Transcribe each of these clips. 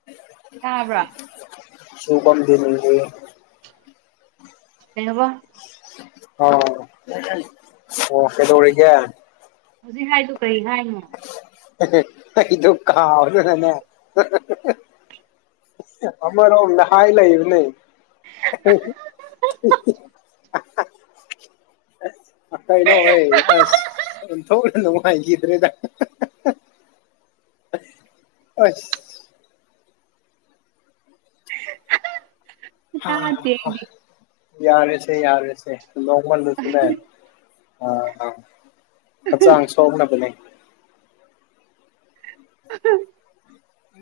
[inaudible] ꯇꯥꯕ꯭ꯔꯥ ꯁꯨꯕꯝꯗꯤꯅꯤ ꯍꯥꯏꯌꯦ ꯀꯩ ꯍꯕ ꯑꯣ ꯑꯣ ꯐꯦꯗ ꯑꯣꯏꯔꯒꯦ ꯍꯧꯖꯤꯛ ꯍꯥꯏꯗꯨꯣ ꯀꯔꯤ ꯍꯥꯏꯅꯣ ꯏꯗ ꯀꯥꯎꯗꯅꯦ ꯑꯔ ꯑ ꯅꯍꯥꯏ ꯂꯩꯕ ꯅ [unintelligible] ꯑ ꯀꯩꯅꯩꯅꯣ ꯍꯣꯏ ꯑꯁ ꯊꯣꯛ ꯅꯨꯡꯉꯥꯏꯈꯤꯗ꯭ꯔꯦꯗ ꯑꯁ ꯇꯥꯗꯦ ꯑꯩꯗꯤ ꯌꯥꯔꯦꯁꯦ ꯌꯥꯔꯦꯁꯦ ꯅꯣꯡꯃꯜꯗꯁꯨꯅꯦ ꯑ ꯍꯛꯆꯥꯡ ꯁꯣꯛꯅꯕꯅꯦ [inaudible]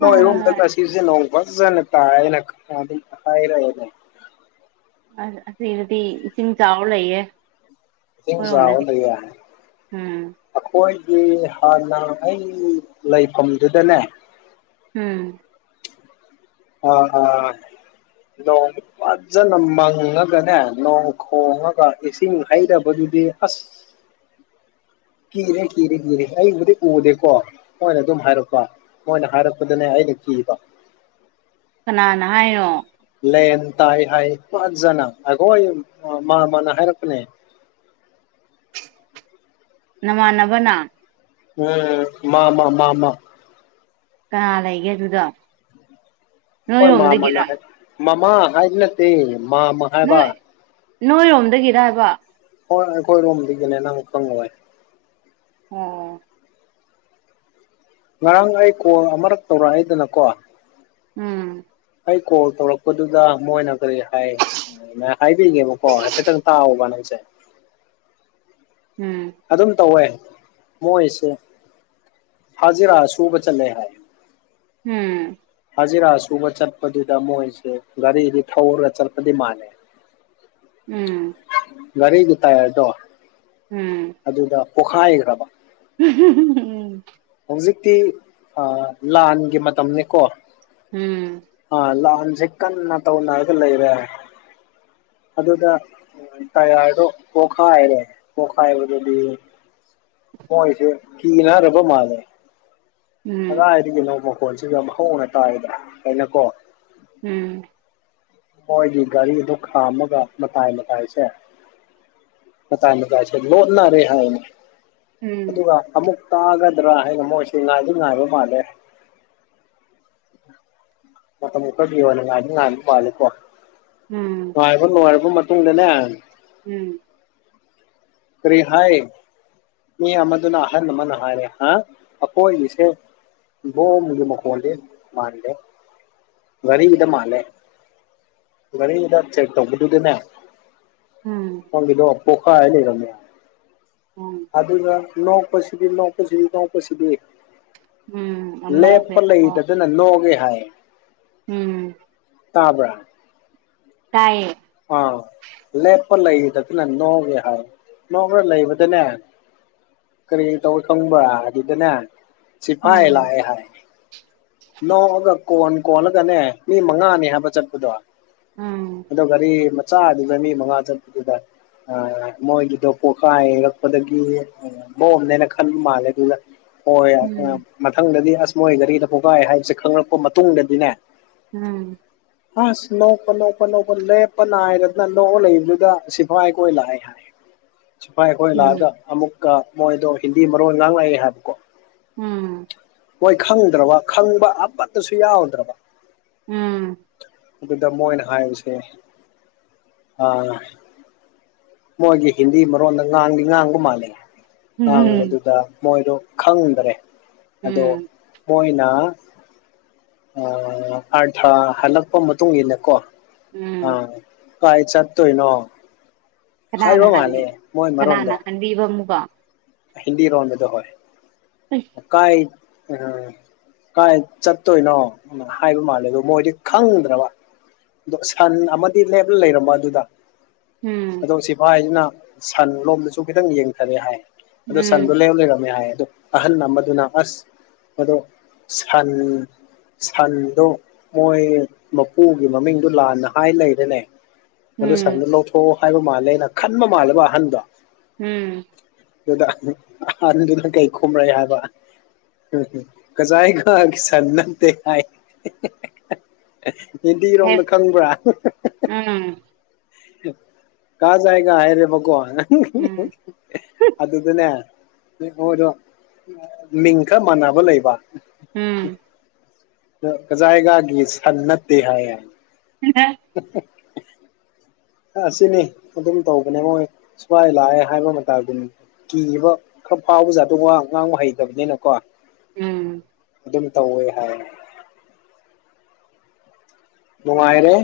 ꯑ ꯉꯥꯁꯤꯁꯦ ꯅꯣꯡ ꯐꯖꯅ ꯇꯥꯏꯅ ꯀꯥꯏꯔꯦ ꯑꯁꯤꯅꯨꯄꯤ ꯏꯁꯤꯡ ꯆꯥꯎꯔ꯭ ꯂꯩꯌꯦ ꯏꯁꯤꯡ ꯆꯥꯎꯔ ꯍꯣꯏꯔꯣꯝꯗꯗꯤ ꯂꯩꯌꯦ ꯎꯝ ꯑꯩꯈꯣꯏꯒꯤ ꯍꯥꯟꯅ ꯑꯩ ꯂꯩꯐꯝꯗꯨꯗꯅꯦ ꯎꯝ ꯑꯣ ꯑꯣ ꯅꯣꯡ ꯐꯖꯅ ꯃꯪꯉꯒꯅꯦ ꯅꯣꯡ ꯈꯣꯡꯉꯒ ꯑꯦꯁꯤꯡꯅ ꯍꯥꯏꯩꯔꯕꯗꯨꯗꯤ ꯍꯁ ꯀꯤꯔꯦ ꯀꯤꯔꯦ ꯀꯤꯔꯦ ꯑꯩꯕꯨꯗꯤ ꯎꯗꯦꯀꯣ ꯃꯣꯏꯅ ꯑꯗꯨꯝ ꯍꯥꯏꯔꯛꯄ ꯃꯣꯏꯅ ꯍꯥꯏꯔꯛꯄꯗꯅꯦ ꯑꯩꯅ ꯀꯤꯕ ꯀꯅꯥꯅ ꯍꯥꯏꯔꯣ ꯂꯦꯟ ꯇꯥꯏ ꯍꯥꯏ ꯄꯖꯅ ꯑꯩꯈꯣꯏꯣꯏ ꯃꯥ ꯃꯥꯅ ꯍꯥꯏꯔꯛꯄꯅꯦ ꯅꯃꯥꯟꯅꯕꯅ ꯎꯝ ꯃꯥ ꯃꯥ ꯃꯥ ꯃꯥ ꯀꯥ ꯂꯩꯒꯦ ꯑꯗꯨꯗꯣ ꯍꯣꯏ ꯃꯥꯃꯥꯅ ꯍꯥꯏ ꯃꯥꯃꯥ ꯍꯥꯏꯗꯤ ꯅꯠꯇꯦ ꯃꯥ ꯅꯣꯏ ꯅꯣꯏꯔꯣꯝꯗꯒꯤꯔ ꯍꯥꯏꯕ ꯍꯣꯏ ꯑꯩꯈꯣꯏꯔꯣꯝꯗꯒꯤꯅꯦ ꯅꯪ ꯈꯪꯂꯣꯏ ꯑꯣꯝ ꯉꯔꯥꯡ ꯑꯩ ꯀꯣꯜ ꯑꯃꯔꯛ ꯇꯧꯔꯛꯏꯗꯅꯀꯣ ꯎꯝ ꯑꯩ ꯀꯣꯜ ꯇꯧꯔꯛꯄꯗꯨꯗ ꯃꯣꯏꯅ ꯀꯔꯤ ꯍꯥꯏ ꯍꯥꯏꯕꯤꯒꯦꯕꯀꯣ ꯍꯥꯏꯐꯦꯠꯇꯪ ꯇꯥꯛꯎꯕ ꯅꯪꯁꯦ ꯎꯝ ꯑꯗꯨꯝ ꯇꯧꯋꯦ ꯃꯣꯏꯁꯦ ꯐꯖꯤꯔꯥ ꯁꯨꯕ ꯆꯠꯂꯦ ꯍꯥꯏ ꯎꯝ ꯍꯖꯤꯔꯥ ꯁꯨꯕ ꯆꯠꯄꯗꯨꯗ ꯃꯣꯏꯁꯦ ꯒꯥꯔꯤꯗꯤ ꯊꯧꯔꯒ ꯆꯠꯄꯗꯤ ꯃꯥꯥꯟꯂꯦ ꯎꯝ ꯔꯤꯒꯤ ꯇꯥꯏ ꯍꯥꯏꯗꯣ ꯎꯝ ꯑꯗꯨꯗ ꯄꯣꯈꯥꯏꯈ꯭ꯔꯕ ꯎꯝ ꯍꯧꯖꯤꯛꯇꯤ ꯂꯥꯟꯒꯤ ꯃꯇꯝꯅꯤꯅꯦꯀꯣ ꯎꯝ ꯑ ꯂꯥꯟꯁꯦ ꯀꯟꯅ ꯇꯧꯅꯔꯒ ꯂꯩꯔꯦ ꯑꯗꯨꯗ ꯇꯔꯗꯣ ꯄꯣꯈꯥꯔꯦ ꯄꯣꯈꯥ ꯍꯥꯏꯕꯗꯨꯗꯤ ꯍꯣꯏꯁꯦ ꯀꯤꯅ ꯔꯕ ꯃꯥꯜꯦ ꯎꯝ ꯎꯝ ꯀꯗꯥꯥꯏꯔꯤꯒꯤꯅꯣ ꯃꯈꯣꯟꯁꯤꯒꯣꯡꯅ ꯇꯥꯏꯗꯅ ꯍꯥꯏꯩꯅꯀꯣ ꯎꯝ ꯃꯣꯏꯒꯤ ꯒꯥꯔꯤꯗ ꯈꯥꯝꯃꯒ ꯃꯇꯥꯏ ꯃꯇꯥꯏꯁꯦ ꯑ ꯇꯥꯏꯅꯨꯡ ꯀꯥꯏ ꯂꯣꯗꯅꯅꯥ ꯔꯦ ꯍꯥꯏ ꯑꯗꯨꯒ ꯑꯃꯨꯛ ꯇꯥꯒꯗ꯭ꯔꯥ ꯍꯥꯏꯩꯅ ꯃꯣꯏꯁꯤꯦ ꯉꯥꯏꯗꯤ ꯉꯥꯏꯕ ꯃꯥꯜꯂꯦ ꯃ ꯃꯨꯛ ꯗꯤꯣꯂꯦꯝ ꯉꯔ ꯉꯨꯝ ꯄꯥꯂ ꯀꯣ ꯎꯝ ꯅꯨꯡꯉꯥꯏꯕ ꯅꯨꯡꯉꯥꯏꯔꯕ ꯃꯇꯨꯡꯗꯅꯦ ꯎꯝ ꯀꯔꯤ ꯍꯥꯏ ꯃꯤ ꯑꯃꯗꯨꯅ ꯑꯍꯜ ꯑꯃꯅ ꯍꯥꯏꯔꯦ ꯍꯥ ꯑꯩꯈꯣꯏꯒꯤꯁꯦ ꯏ ꯣ ꯃꯒꯤ ꯃꯈꯣꯟꯗꯤꯦ ꯃꯥꯜꯂꯦ ꯋꯥꯔꯤꯔꯤꯒꯤꯗ ꯃꯥꯜꯂꯦ ꯑꯗꯨꯗ ꯆꯦ ꯇꯣꯗꯨꯗꯟꯅ ꯎꯝ ꯗꯣ ꯑꯄꯣꯀꯥ ꯍꯥꯏ ꯂꯩꯔ ꯎꯝ ꯑꯗꯨꯒ ꯅꯣꯛꯄꯁꯤꯗꯤ ꯅꯣꯛꯄꯁꯤꯗꯤ ꯅꯣꯛꯄꯁꯤꯗꯤ ꯎꯝ ꯌꯥꯝ ꯂꯦꯞꯄ ꯅꯣꯛꯈ꯭ꯔꯦꯕꯀꯣ ꯂꯩꯗꯗꯅ ꯂꯣꯛꯒꯦ ꯍꯥꯏ ꯎꯝ ꯇꯥꯕ꯭ꯔꯥ ꯇꯥꯏꯌꯦ ꯑꯥꯎ ꯂꯦꯞꯄ ꯂꯩꯗꯗꯅ ꯅꯣꯡꯉꯦ ꯍꯥꯏ ꯅꯣꯡꯔ ꯂꯩꯕꯗꯅꯦ ꯀꯔꯤ ꯇꯧ ꯈꯪꯕ꯭ꯔ ꯑꯗꯨꯗꯅꯦ ꯁꯤꯐꯥꯏ ꯎꯝ ꯂꯥꯛꯑꯦ ꯍꯥꯏ ꯅꯣꯛꯑꯒ ꯀꯣꯟ ꯀꯣꯜꯂꯒꯅꯦ ꯃꯤ ꯃꯉꯥꯅꯤ ꯍꯥꯏꯕ ꯆꯠꯄꯗꯣ ꯎꯝ ꯑꯗꯣ ꯒꯥꯔꯤ ꯃꯆꯥꯗꯨꯗ ꯃꯤ ꯃꯉꯥ ꯆꯠꯄꯗꯨꯗ ꯃꯣꯏꯒꯤꯗꯣ ꯄꯣꯈꯥꯔꯛꯄꯗꯒꯤ ꯕꯣꯝꯅꯦꯅ ꯈꯟꯕ ꯃꯥꯜꯂꯦ ꯑꯗꯨꯗ ꯍꯣꯏ ꯎꯝ ꯃꯊꯪꯗꯗꯤ ꯑꯁ ꯃꯣꯏ ꯒꯥꯔꯤꯗ ꯄꯣꯏꯈꯥꯏ ꯍꯥꯏꯕꯁꯦ ꯈꯪꯂꯛꯄ ꯃꯇꯨꯡꯗꯗꯤꯅꯦ ꯎꯝ ꯍ ꯂꯣ ꯄ ꯂꯣ ꯄ ꯂꯣ ꯂꯦꯞꯄ ꯅꯥꯏꯔꯗꯅ ꯂꯣꯛꯑꯣ ꯂꯩꯕꯗꯨꯗ ꯁꯤꯐꯥꯏ ꯀꯣꯏ ꯂꯥꯛꯑꯦ ꯍꯥꯏ ꯁꯐꯥꯏ ꯑꯩꯈꯣꯏ ꯂꯥꯛꯑꯒ ꯎꯝ ꯑꯃꯨꯛꯀ ꯃꯣꯏꯗꯣ ꯍꯤꯟꯗꯤ ꯃꯔꯣꯟ ꯂꯥꯡ ꯂꯥꯛꯑꯦ ꯍꯥꯏꯕꯀꯣ ꯎꯝ ꯍꯣꯏ ꯈꯪꯗ꯭ꯔꯕ ꯈꯪꯕ ꯑꯃꯠꯇꯁꯨ ꯌꯥꯎꯗ꯭ꯔꯕ ꯎꯝ ꯑꯗꯨꯗ ꯃꯣꯏꯅ ꯍꯥꯏꯔꯤꯁꯦ ꯑ ꯃꯣꯏꯒꯤ ꯍꯤꯟꯗꯤ ꯃꯔꯣꯟꯗ ꯉꯥꯡꯗꯤ ꯉꯥꯡꯕ ꯃꯥꯜꯂꯤꯦ ꯎꯝ ꯉꯥꯡꯕꯗꯨꯗ ꯃꯣꯏꯗꯣ ꯈꯪꯗ꯭ꯔꯦ ꯑꯗꯣ ꯎꯝ ꯃꯣꯏꯅ ꯑꯥꯔꯊꯥ ꯍꯜꯂꯛꯄ ꯃꯇꯨꯡ ꯏꯟꯅꯀꯣ ꯑꯥ ꯎꯝ ꯀꯥꯏ ꯆꯠ ꯇꯣꯏ ꯅꯣ ꯀꯅꯥꯅ ꯍꯥꯏ ꯃꯣꯏ ꯀꯅꯥꯅ ꯃꯔꯣꯟꯗꯣ ꯍꯟꯕꯤꯕ ꯑꯃꯨꯛꯒ ꯍꯤꯟꯗꯤ ꯔꯣꯟꯕꯗꯣ ꯍꯣꯏ ꯎꯝ ꯀꯥꯏ ꯑꯥ ꯀꯥꯏ ꯆꯠꯇꯣꯏꯅꯣ ꯍꯥꯏꯕ ꯃꯥꯜꯂꯦꯀꯣ ꯑꯗꯣ ꯃꯣꯏꯗꯤ ꯈꯪꯗ꯭ꯔꯕ ꯑꯗꯣ ꯁꯟ ꯑꯃꯗꯤ ꯂꯦꯞꯂ ꯂꯩꯔꯝꯃ ꯑꯗꯨꯗ ꯎꯝ ꯗꯣ ꯁꯤꯐꯥꯏꯁꯤꯅ ꯁꯟ ꯂꯣꯝꯗꯁꯨ ꯈꯤꯇꯪ ꯌꯦꯡꯊꯔꯦ ꯍꯥꯏ ꯑꯗꯣ ꯁꯟꯗꯣ ꯎꯝ ꯂꯦꯞꯔ ꯂꯩꯔꯝꯃꯦ ꯍꯥꯏ ꯑꯗꯣ ꯑꯍꯟ ꯑꯃꯗꯨꯅ ꯑꯁ ꯑꯗꯣ ꯁꯟ ꯁꯟꯗꯣ ꯃꯣꯏ ꯃꯄꯨꯒꯤ ꯃꯃꯤꯡꯗꯣ ꯂꯥꯟꯅ ꯍꯥꯏ ꯂꯩꯔꯦꯅꯦ ꯑꯗꯨ ꯎꯝ ꯁꯟꯗꯣ ꯂꯧꯊꯣꯛꯑꯣ ꯍꯥꯏꯕ ꯃꯥꯜꯂꯦꯅ ꯈꯟꯕ ꯃꯥꯜꯂꯕ ꯑꯍꯟꯗꯣ ꯎꯝ ꯑꯗꯨ ꯑꯍꯟꯗꯨꯅ ꯀꯩ ꯈꯨꯔꯛꯑꯦ ꯍꯥꯏꯕ [unintelligible] ꯁꯟ ꯅꯠꯇꯦ ꯍꯥꯏ ꯍꯦ ꯍꯤꯟꯗꯤꯔꯣꯝꯗ ꯈꯪꯕ꯭ꯔꯥ ꯎꯝ ꯀꯍꯥ ꯖꯥꯌꯦꯒ ꯍꯥꯏꯔꯦꯕ ꯀꯣ ꯎꯝ ꯑꯗꯨꯗꯅꯦ ꯃꯣꯏꯗꯣ ꯃꯤꯟ ꯈꯔ ꯃꯅꯥꯕ ꯂꯩꯕ ꯎꯝ ꯀꯖꯥꯏꯒꯥꯒꯤ ꯁꯟ ꯅꯠꯇꯦ ꯍꯥꯏ [unintelligible] [unintelligible] ꯑꯁꯤꯅꯤ ꯑꯗꯨꯝ ꯇꯧꯕꯅꯦ ꯃꯣꯏ ꯁꯤꯐꯥꯏ ꯂꯥꯛꯑꯦ ꯍꯥꯏꯕ ꯃꯇꯗꯨꯅꯤ ꯀꯤꯌꯦꯕ ꯈꯔ ꯐꯥꯎꯕ ꯖꯥꯗꯣ ꯋꯥ ꯉꯥꯡꯕ ꯍꯩꯇꯕꯅꯤꯅꯀꯣ ꯎꯝ ꯑꯗꯨꯝ ꯇꯧꯋꯦ ꯍꯥꯏ ꯅꯨꯡꯉꯥꯏꯔꯦ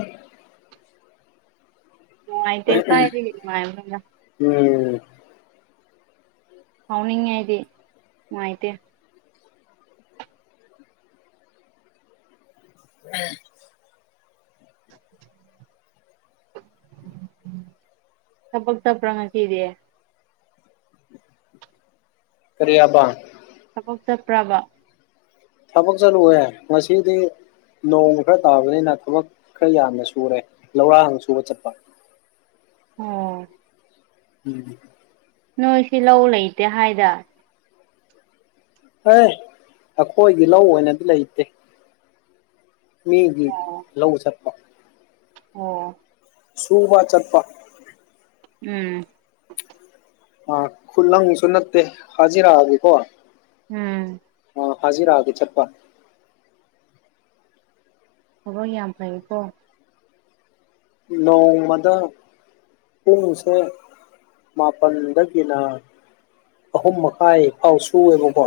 ꯅꯨꯡꯉꯥꯏꯇꯦ ꯀꯥꯗꯏꯗꯒꯤ ꯅꯨꯡꯉꯥꯏꯕꯅꯣ ꯎꯝ ꯍꯥꯎꯅꯤꯡꯉꯦ ꯍꯥꯏꯗꯤ ꯅꯨꯡꯉꯥꯏꯇꯦ ꯎꯝ [inaudible] ꯊꯥꯕꯛ ꯆꯠꯄ꯭ꯔ ꯉꯁꯤꯗꯤꯔ ꯀꯔꯤ ꯌꯥꯕ ꯊꯕꯛ ꯆꯠꯄ꯭ꯔꯕ ꯊꯕꯛ ꯆꯠꯂꯨꯑꯦ ꯉꯁꯤꯗꯤ ꯅꯣꯡ ꯈꯔ ꯇꯥꯕꯅꯤꯅ ꯊꯕꯛ ꯈꯔ ꯌꯥꯝꯅ ꯁꯨꯔꯦ ꯂꯧꯔꯥꯡ ꯁꯨꯕ ꯆꯠꯄ ꯑꯥ ꯎꯝ ꯅꯣꯏ ꯁꯤ ꯂꯧ ꯂꯩꯇꯦ ꯍꯥꯏꯗ ꯑꯦ ꯑꯩꯈꯣꯏꯒꯤ ꯂꯧ ꯑꯣꯏꯅꯗꯤ ꯂꯩꯇꯦ ꯃꯤꯒꯤ ꯑꯣ ꯂꯧ ꯆꯠꯄ ꯑꯣ ꯁꯨꯕ ꯆꯠꯄ ꯎꯝ ꯑ ꯈꯨꯠꯂꯪꯁꯨ ꯅꯠꯇꯦ ꯍꯥꯏꯖꯤꯔꯥꯒꯤꯀꯣ ꯎꯝ ꯑ ꯍꯖꯤꯔꯥꯒꯤ ꯆꯠꯄ ꯊꯕꯛ ꯌꯥꯝ ꯐꯩꯀꯣ ꯅꯣꯡꯃꯗ ꯄꯨꯡꯁꯦ ꯃꯥꯄꯜꯗꯒꯤꯅ ꯑꯍꯨꯝ ꯃꯈꯥꯏ ꯐꯥꯎ ꯁꯨꯑꯦꯕꯀꯣ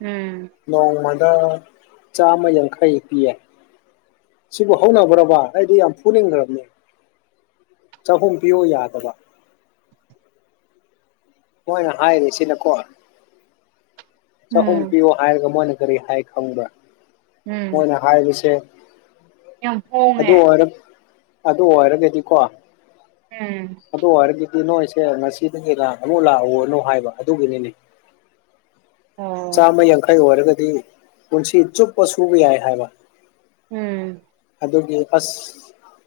ꯎꯝ ꯅꯣꯡꯃꯗ ꯆꯥꯝꯃ ꯌꯥꯡꯈꯩ ꯄꯤꯌꯦ ꯁꯤꯕꯨ ꯍꯧꯅꯕ꯭ꯔꯕ ꯑꯩꯗꯤ ꯌꯥꯝ ꯐꯨꯅꯤꯡꯈ꯭ꯔꯕꯅꯦ ꯆꯍꯨꯝ ꯄꯤꯌꯨ ꯌꯥꯗꯕ ꯃꯣꯏꯅ ꯍꯥꯏꯔꯤꯁꯤꯅꯀꯣ ꯆꯥꯛꯍꯨꯝ ꯎꯝ ꯄꯤꯌꯣ ꯍꯥꯏꯔꯒ ꯃꯣꯏꯅ ꯀꯔꯤ ꯍꯥꯏ ꯈꯪꯕ꯭ꯔꯥ ꯎꯝ ꯃꯣꯏꯅ ꯍꯥꯏꯕꯁꯦ ꯌꯥꯝ ꯑꯗꯨ ꯍꯣꯡꯉꯦ ꯑꯣꯏ ꯑꯗꯨ ꯑꯣꯏꯔꯒꯗꯤꯀꯣ ꯎꯝ ꯑꯗꯨ ꯑꯣꯏꯔꯒꯗꯤ ꯅꯣꯏꯁꯦ ꯉꯁꯤꯗꯒꯤ ꯂ ꯑꯃꯨꯛ ꯂꯥꯛꯎꯔꯅꯨ ꯍꯥꯏꯕ ꯑꯗꯨꯒꯤꯅꯤꯅꯦ ꯑꯣ ꯆꯥꯝꯃ ꯌꯥꯡꯈꯩ ꯑꯣꯏꯔꯒꯗꯤ ꯄꯨꯟꯁꯤ ꯆꯨꯞꯄ ꯁꯨꯕ ꯌꯥꯏ ꯍꯥꯏꯕ ꯎꯝ ꯑꯗꯨꯒꯤ ꯑꯁ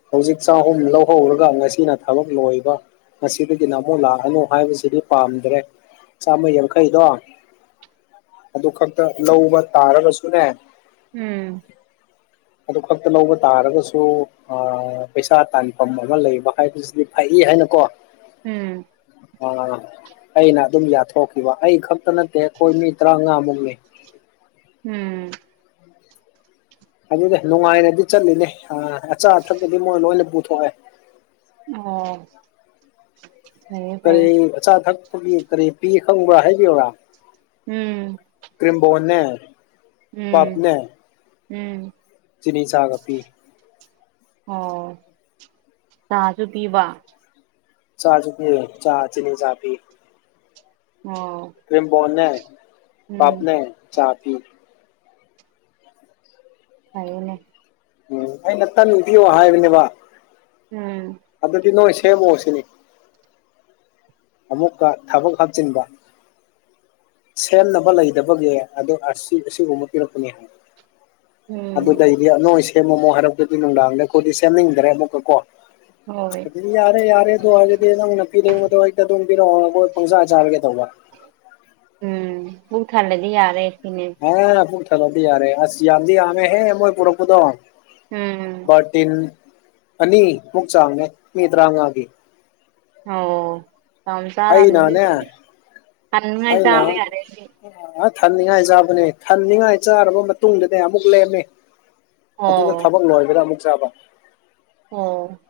ꯍꯧꯖꯤꯛ ꯆꯍꯨꯝ ꯂꯧꯍꯧꯔꯒ ꯉꯁꯤꯅ ꯊꯕꯛ ꯂꯣꯏꯕ ꯉꯁꯤꯗꯒꯤꯅ ꯑꯃꯨꯛ ꯂꯥꯛꯑꯅꯨ ꯍꯥꯏꯕꯁꯤꯗꯤ ꯄꯥꯝꯗ꯭ꯔꯦ ꯆꯥꯝꯃ ꯌꯥꯡꯈꯩꯗꯣ ꯑꯗꯨ ꯈꯛꯇ ꯂꯧꯕ ꯇꯥꯔꯒꯁꯨꯅꯦ ꯎꯝ ꯑꯗꯨ ꯈꯛꯇ ꯂꯧꯕ ꯇꯥꯔꯒꯁꯨ ꯄꯩꯁꯥ ꯇꯥꯟꯐꯝ ꯑꯃ ꯂꯩꯕ ꯍꯥꯏꯕꯁꯤꯗꯤ ꯐꯩ ꯍꯥꯏꯅꯀꯣ ꯎꯝ ꯑ ꯑꯩꯅ ꯑꯗꯨꯝ ꯌꯥꯊꯣꯛꯈꯤꯕ ꯑꯩ ꯈꯛꯇ ꯅꯠꯇꯦ ꯑꯩꯈꯣꯏ ꯃꯤ ꯇꯔꯥꯃꯉꯥꯃꯨꯛꯅꯤ ꯎꯝ ꯑꯗꯨꯗꯤ ꯅꯨꯡꯉꯥꯏꯅꯗꯤ ꯆꯠꯂꯤꯅꯦ ꯑꯆꯥ ꯑꯊꯛꯛꯀꯗꯤ ꯃꯣꯏ ꯂꯣꯏꯅ ꯄꯨꯊꯣꯛꯑꯦ ꯑꯣ ꯐꯩꯌꯦ ꯀꯔꯤ ꯐꯩꯌꯦ ꯑꯆꯥ ꯑꯊꯛꯄꯒꯤ ꯀꯔꯤ ꯄꯤ ꯈꯪꯕ꯭ꯔꯥ ꯍꯥꯏꯕꯤꯌꯨꯔꯥ ꯎꯝ ꯀ꯭ꯔꯤꯝꯕꯣꯟꯅꯦ ꯎꯝ ꯄꯞꯅꯦ ꯎꯝ ꯆꯤꯅꯤ ꯆꯥꯒꯄꯤ ꯑꯣ ꯆꯥꯁꯨ ꯄꯤꯕ ꯆꯥ ꯆ ꯄꯤ ꯆꯥ ꯆꯤꯅꯤ ꯆꯥ ꯄꯤ ꯑꯣ ꯀ꯭ꯔꯤꯝꯕꯅꯦ ꯎꯝ ꯄꯄꯅꯦ ꯆꯥꯄꯤ ꯐꯅꯦ ꯎꯝ ꯑꯩꯅ ꯇꯟ ꯄꯤꯌꯣ ꯍꯥꯏꯕꯅꯦꯕ ꯎꯝ ꯑꯗꯗꯤ ꯅꯣꯏ ꯁꯦꯝꯃꯣꯁꯤꯅꯤ ꯑꯃꯨꯛꯀ ꯊꯕꯛ ꯍꯥꯞꯆꯤꯟꯕ ꯁꯦꯝꯅꯕ ꯂꯩꯗꯕꯒꯤ ꯑꯗꯣ ꯑꯁꯤ ꯑꯁꯤꯒꯨꯝꯕ ꯄꯤꯔꯛꯄꯅꯤ ꯍꯥꯏ ꯎꯝ ꯑꯗꯨꯗꯩꯗꯤ ꯑ ꯅꯣꯏ ꯁꯦꯝꯃꯃꯣ ꯍꯥꯏꯔꯛꯇꯗꯤ ꯅꯨꯡꯗꯥꯡꯗ ꯈꯣꯏꯗꯤ ꯁꯦꯝꯅꯤꯡꯗ꯭ꯔꯦ ꯑꯃꯨꯛꯀ ꯀꯣ ꯍꯣꯏ ꯑꯗꯨꯗꯤ ꯌꯥꯔꯦ ꯌꯥꯔꯦ ꯑꯗꯨ ꯑꯣꯏꯔꯒꯗꯤ ꯅꯪꯅ ꯄꯤꯅꯤꯡꯕꯗꯣ ꯍꯦꯛꯇ ꯑꯗꯨꯝ ꯄꯤꯔꯛꯑꯣ ꯃꯣꯏ ꯄꯪꯆꯥ ꯆꯥꯔꯒꯦ ꯇꯧꯕ ꯎꯝ ꯄꯨꯛ ꯊꯜꯂꯗꯤ ꯌꯥꯔꯦ ꯁꯤꯅꯦ ꯑ ꯄꯨꯛ ꯊꯜꯂꯗꯤ ꯌꯥꯔꯦ ꯑꯁ ꯌꯥꯝꯗꯤ ꯌꯥꯝꯃꯦꯍꯦ ꯃꯣꯏ ꯄꯨꯔꯛꯄꯨꯗ ꯎꯝ ꯕꯥꯔꯇꯤꯟ ꯑꯅꯤ ꯃꯨꯛ ꯆꯥꯡꯅꯦ ꯃꯤ ꯇꯔꯥꯡꯉꯥꯒꯤ ꯑꯣ ꯌꯥꯝ ꯆꯥꯔꯝꯅꯤ ꯑꯩꯅꯅꯦ ꯑꯗꯨꯗꯤ ꯇꯟꯉꯩꯏ ꯑꯩꯅ ꯆꯥꯕ ꯌꯥꯔꯦ ꯗꯨꯗꯤ ꯊꯟꯅꯤꯡꯉꯥꯏ ꯆꯥꯕꯅꯦ ꯊꯅꯤꯡꯉꯥꯏ ꯆꯥꯔꯕ ꯃꯇꯨꯡꯗꯅꯦ ꯑꯃꯨꯛ ꯂꯦꯝꯃꯦ ꯑꯗꯨꯗ ꯑꯣ ꯊꯕꯛ ꯂꯣꯏꯕꯗ ꯑꯃꯨꯛ ꯆꯥꯕ ꯑꯣ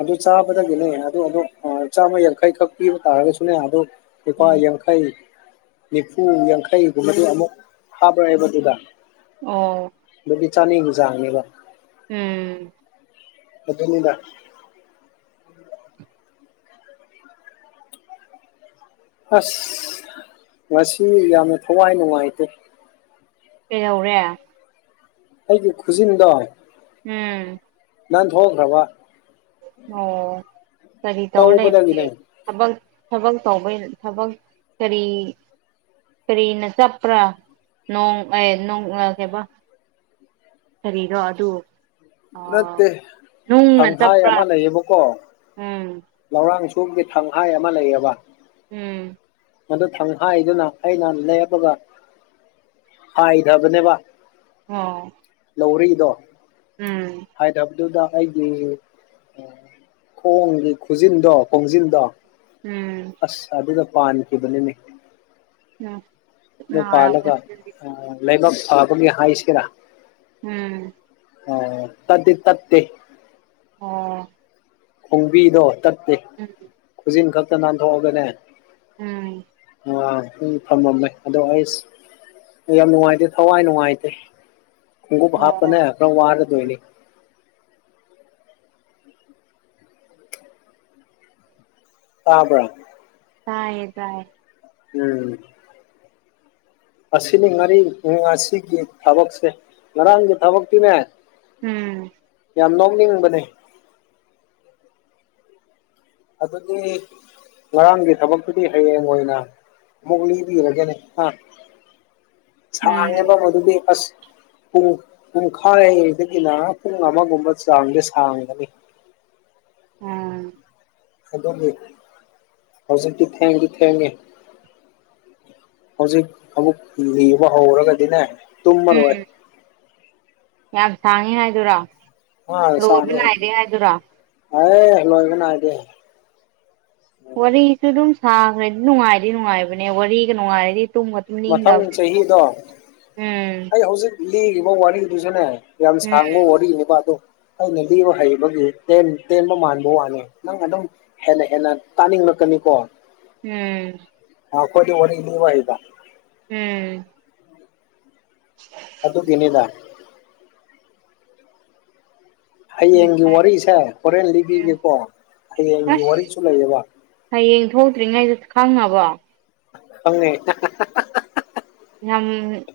ꯑꯗꯨ ꯆꯥꯕꯗꯒꯤꯅꯦ ꯑꯗꯨ ꯑꯣ ꯆꯥꯝꯃ ꯌꯥꯡꯈꯩꯈꯛ ꯄꯤꯕ ꯇꯥꯔꯒꯁꯨꯅꯦ ꯑꯗꯨꯣ ꯂꯨꯄꯥ ꯌꯥ ꯎꯝ ꯌꯥꯡꯈꯩ ꯅꯤꯐꯨ ꯌꯥꯡꯈꯩꯒꯨꯝꯕꯗꯤ ꯑꯃꯨꯛ ꯍꯥꯕ꯭ꯔꯛꯑꯦꯕ ꯑꯗꯨꯗ ꯑꯣ ꯑꯗꯨꯗꯤ ꯆꯥꯅꯤꯒ ꯆꯥꯡꯅꯦꯕ ꯎꯝ ꯑꯗꯨꯅꯤꯗ ꯑꯁ ꯉꯁꯤ ꯌꯥꯝꯅ ꯊꯋꯥꯏ ꯅꯨꯡꯉꯥꯏꯇꯦ ꯀꯩꯗꯧꯔꯦ ꯑꯩꯒꯤ ꯈꯨꯁꯤꯅꯗ ꯎꯝ ꯅꯥꯟ ꯊ ꯍꯣ꯭ꯔꯕ ꯑꯣ ꯇꯔꯤ ꯇꯧꯅ ꯄ ꯇꯧꯕꯗꯒꯤꯅꯦ ꯊꯕꯛ ꯊꯕꯛ ꯇꯧꯕꯩ ꯊꯕꯛ ꯀꯔꯤ ꯀꯔꯤꯅ ꯆꯠꯄ꯭ꯔꯥ ꯅꯣꯡ ꯑꯦ ꯀꯩꯕ ꯀꯔꯤꯅꯣ ꯑꯗꯨ ꯅꯠꯇꯦ ꯅꯨꯡꯅ ꯆꯞ ꯊꯪꯍꯥꯏ ꯑꯃ ꯂꯩꯌꯦꯕꯀꯣ ꯂꯧꯔꯥꯡ ꯁꯣꯒꯤ ꯊꯪꯍꯥꯏ ꯑꯃ ꯂꯩꯌꯦꯕ ꯎꯝ ꯃꯗꯨ ꯊꯪ ꯍꯥꯏꯥꯏꯗꯨꯅ ꯑꯩꯅ ꯂꯦꯞꯄꯒ ꯍꯥꯏꯗꯕꯅꯦꯕ ꯑꯣ ꯂꯧꯔꯛꯏꯗꯣ ꯎꯝ ꯍꯥꯏꯗꯕꯗꯨꯗ ꯑꯩꯒꯤ ꯈꯣꯡꯒꯤ ꯈꯨꯖꯤꯟꯗꯣ ꯈꯣꯡꯖꯤꯟꯗꯣ ꯎꯝ ꯑꯁ ꯑꯗꯨꯗ ꯄꯥꯟꯈꯤꯕꯅꯤꯅꯦ ꯎꯝ ꯄꯥꯜꯂꯒ ꯂꯩꯕꯥꯛ ꯐꯥꯕꯒꯤ ꯍꯥꯏꯁꯤꯒꯦꯔꯥ ꯎꯝ ꯑꯣ ꯇꯗꯤ ꯇꯠꯇꯦ ꯑꯣ ꯈꯣꯡꯕꯤꯗꯣ ꯇꯠꯇꯦ ꯎꯝ ꯈꯨꯖꯤꯟ ꯈꯛꯇ ꯅꯥꯟꯊꯣꯛꯑꯒꯅꯦ ꯎꯝ ꯑ ꯐꯝꯃꯝꯃꯦ ꯑꯗꯣ ꯑꯩꯁ ꯌꯥꯝ ꯅꯨꯡꯉꯥꯏꯇꯦ ꯊꯋꯥꯏ ꯅꯨꯡꯉꯥꯏꯇꯦ ꯈꯣꯡꯎꯞ ꯍꯥꯞꯄꯅ ꯑꯣ ꯈꯔ ꯋꯥꯔꯗꯣꯏꯅꯤ ꯑꯥꯗ ꯇꯥꯏꯌꯦ ꯇꯏꯌꯦ ꯎꯝ ꯑꯁꯤꯅꯤ ꯉꯔꯤ ꯉꯁꯤꯒꯤ ꯊꯕꯛꯁꯦ ꯉꯔꯥꯡꯒꯤ ꯊꯕꯛꯇꯤꯅꯦ ꯎꯝ ꯌꯥꯝ ꯅꯣꯛꯅꯤꯡꯕꯅꯦ ꯑꯗꯨꯗꯤ ꯉꯔꯥꯡꯒꯤ ꯊꯕꯛꯇꯨꯗꯤ ꯍꯌꯦꯡ ꯑꯣꯏꯅ ꯑꯃꯨꯛ ꯂꯤꯕꯤꯔꯒꯅꯤ ꯆꯅꯕ ꯎꯝ ꯃꯗꯨꯕꯤꯁ ꯄꯨꯡ ꯄꯨꯡꯈꯥꯏꯗꯒꯤꯅ ꯄꯨꯡ ꯑꯃꯒꯨꯝꯕ ꯆꯥꯡꯁꯦ ꯁꯥꯡꯒꯅꯤ ꯎꯝ ꯑꯗꯨꯗꯤ ꯍꯧꯖꯤꯛꯇꯤ ꯊꯦꯡꯗꯤ ꯊꯦꯡꯉꯦ ꯍꯧꯖꯤꯛ ꯑꯃꯨꯛ ꯂꯤꯕ ꯍꯧꯔꯒꯗꯤꯅꯦ ꯇꯨꯝꯃꯔꯣꯏ ꯎꯝ ꯌꯥꯝ ꯁꯥꯡꯉꯤ ꯍꯥꯏꯗꯨꯔꯣ ꯑ ꯔꯣꯖ ꯁꯥꯡꯉꯦ ꯅꯥꯏꯗ ꯏꯗꯔꯥ ꯑꯦ ꯂꯣꯏꯕꯅ ꯍꯥꯏꯗ ꯋꯥꯔꯤꯁꯨ ꯑꯗꯨꯝ ꯁꯥꯈ꯭ꯔꯗꯤ ꯅꯨꯡꯉꯥꯏꯗꯤ ꯅꯨꯡꯉꯥꯏꯕꯅꯦ ꯋꯥꯔꯤꯒ ꯅꯨꯡꯉꯥꯏꯔꯗꯤ ꯇꯨꯝ ꯃꯊꯪ ꯆꯍꯤꯗꯣ ꯎꯝ ꯑꯩ ꯍꯧꯖꯤꯛ ꯂꯤꯔꯤꯕ ꯋꯥꯔꯤꯗꯨꯁꯨꯅꯦ ꯌꯥꯝ ꯁꯥꯡꯕ ꯎꯝ ꯋꯥꯔꯤꯅꯦꯕ ꯑꯗꯣ ꯑꯩꯅ ꯂꯤꯕ ꯍꯩꯕꯒꯤꯦꯟ ꯇꯦꯟꯕ ꯃꯥꯟꯕ ꯋꯥꯅꯤ ꯅꯪ ꯑꯗꯨꯝ ꯍꯦꯟꯅ ꯍꯦꯟꯅ ꯇꯥꯅꯤꯡꯂꯛꯀꯅꯤꯀꯣ ꯎꯝ ꯑ ꯀꯣꯏꯗꯤ ꯍꯅꯤꯅꯤꯕ ꯍꯥꯏꯗ ꯎꯝ ꯑꯗꯨ ꯇꯤꯟꯗ ꯍꯌꯦꯡꯒꯤ ꯎꯝ ꯋꯥꯔꯤꯁꯦ ꯍꯣꯔꯦꯟ ꯂꯤꯕꯤꯒꯦꯀꯣ ꯍꯌꯦꯡꯒꯤ ꯑꯁ ꯋꯥꯔꯤꯁꯨ ꯂꯩꯌꯦꯕ ꯍꯌꯦꯡ ꯊꯣꯛꯇ꯭ꯔꯤꯉꯩꯗ ꯈꯪꯉꯕꯣ ꯐꯪꯅꯤ ꯌꯥꯝꯝ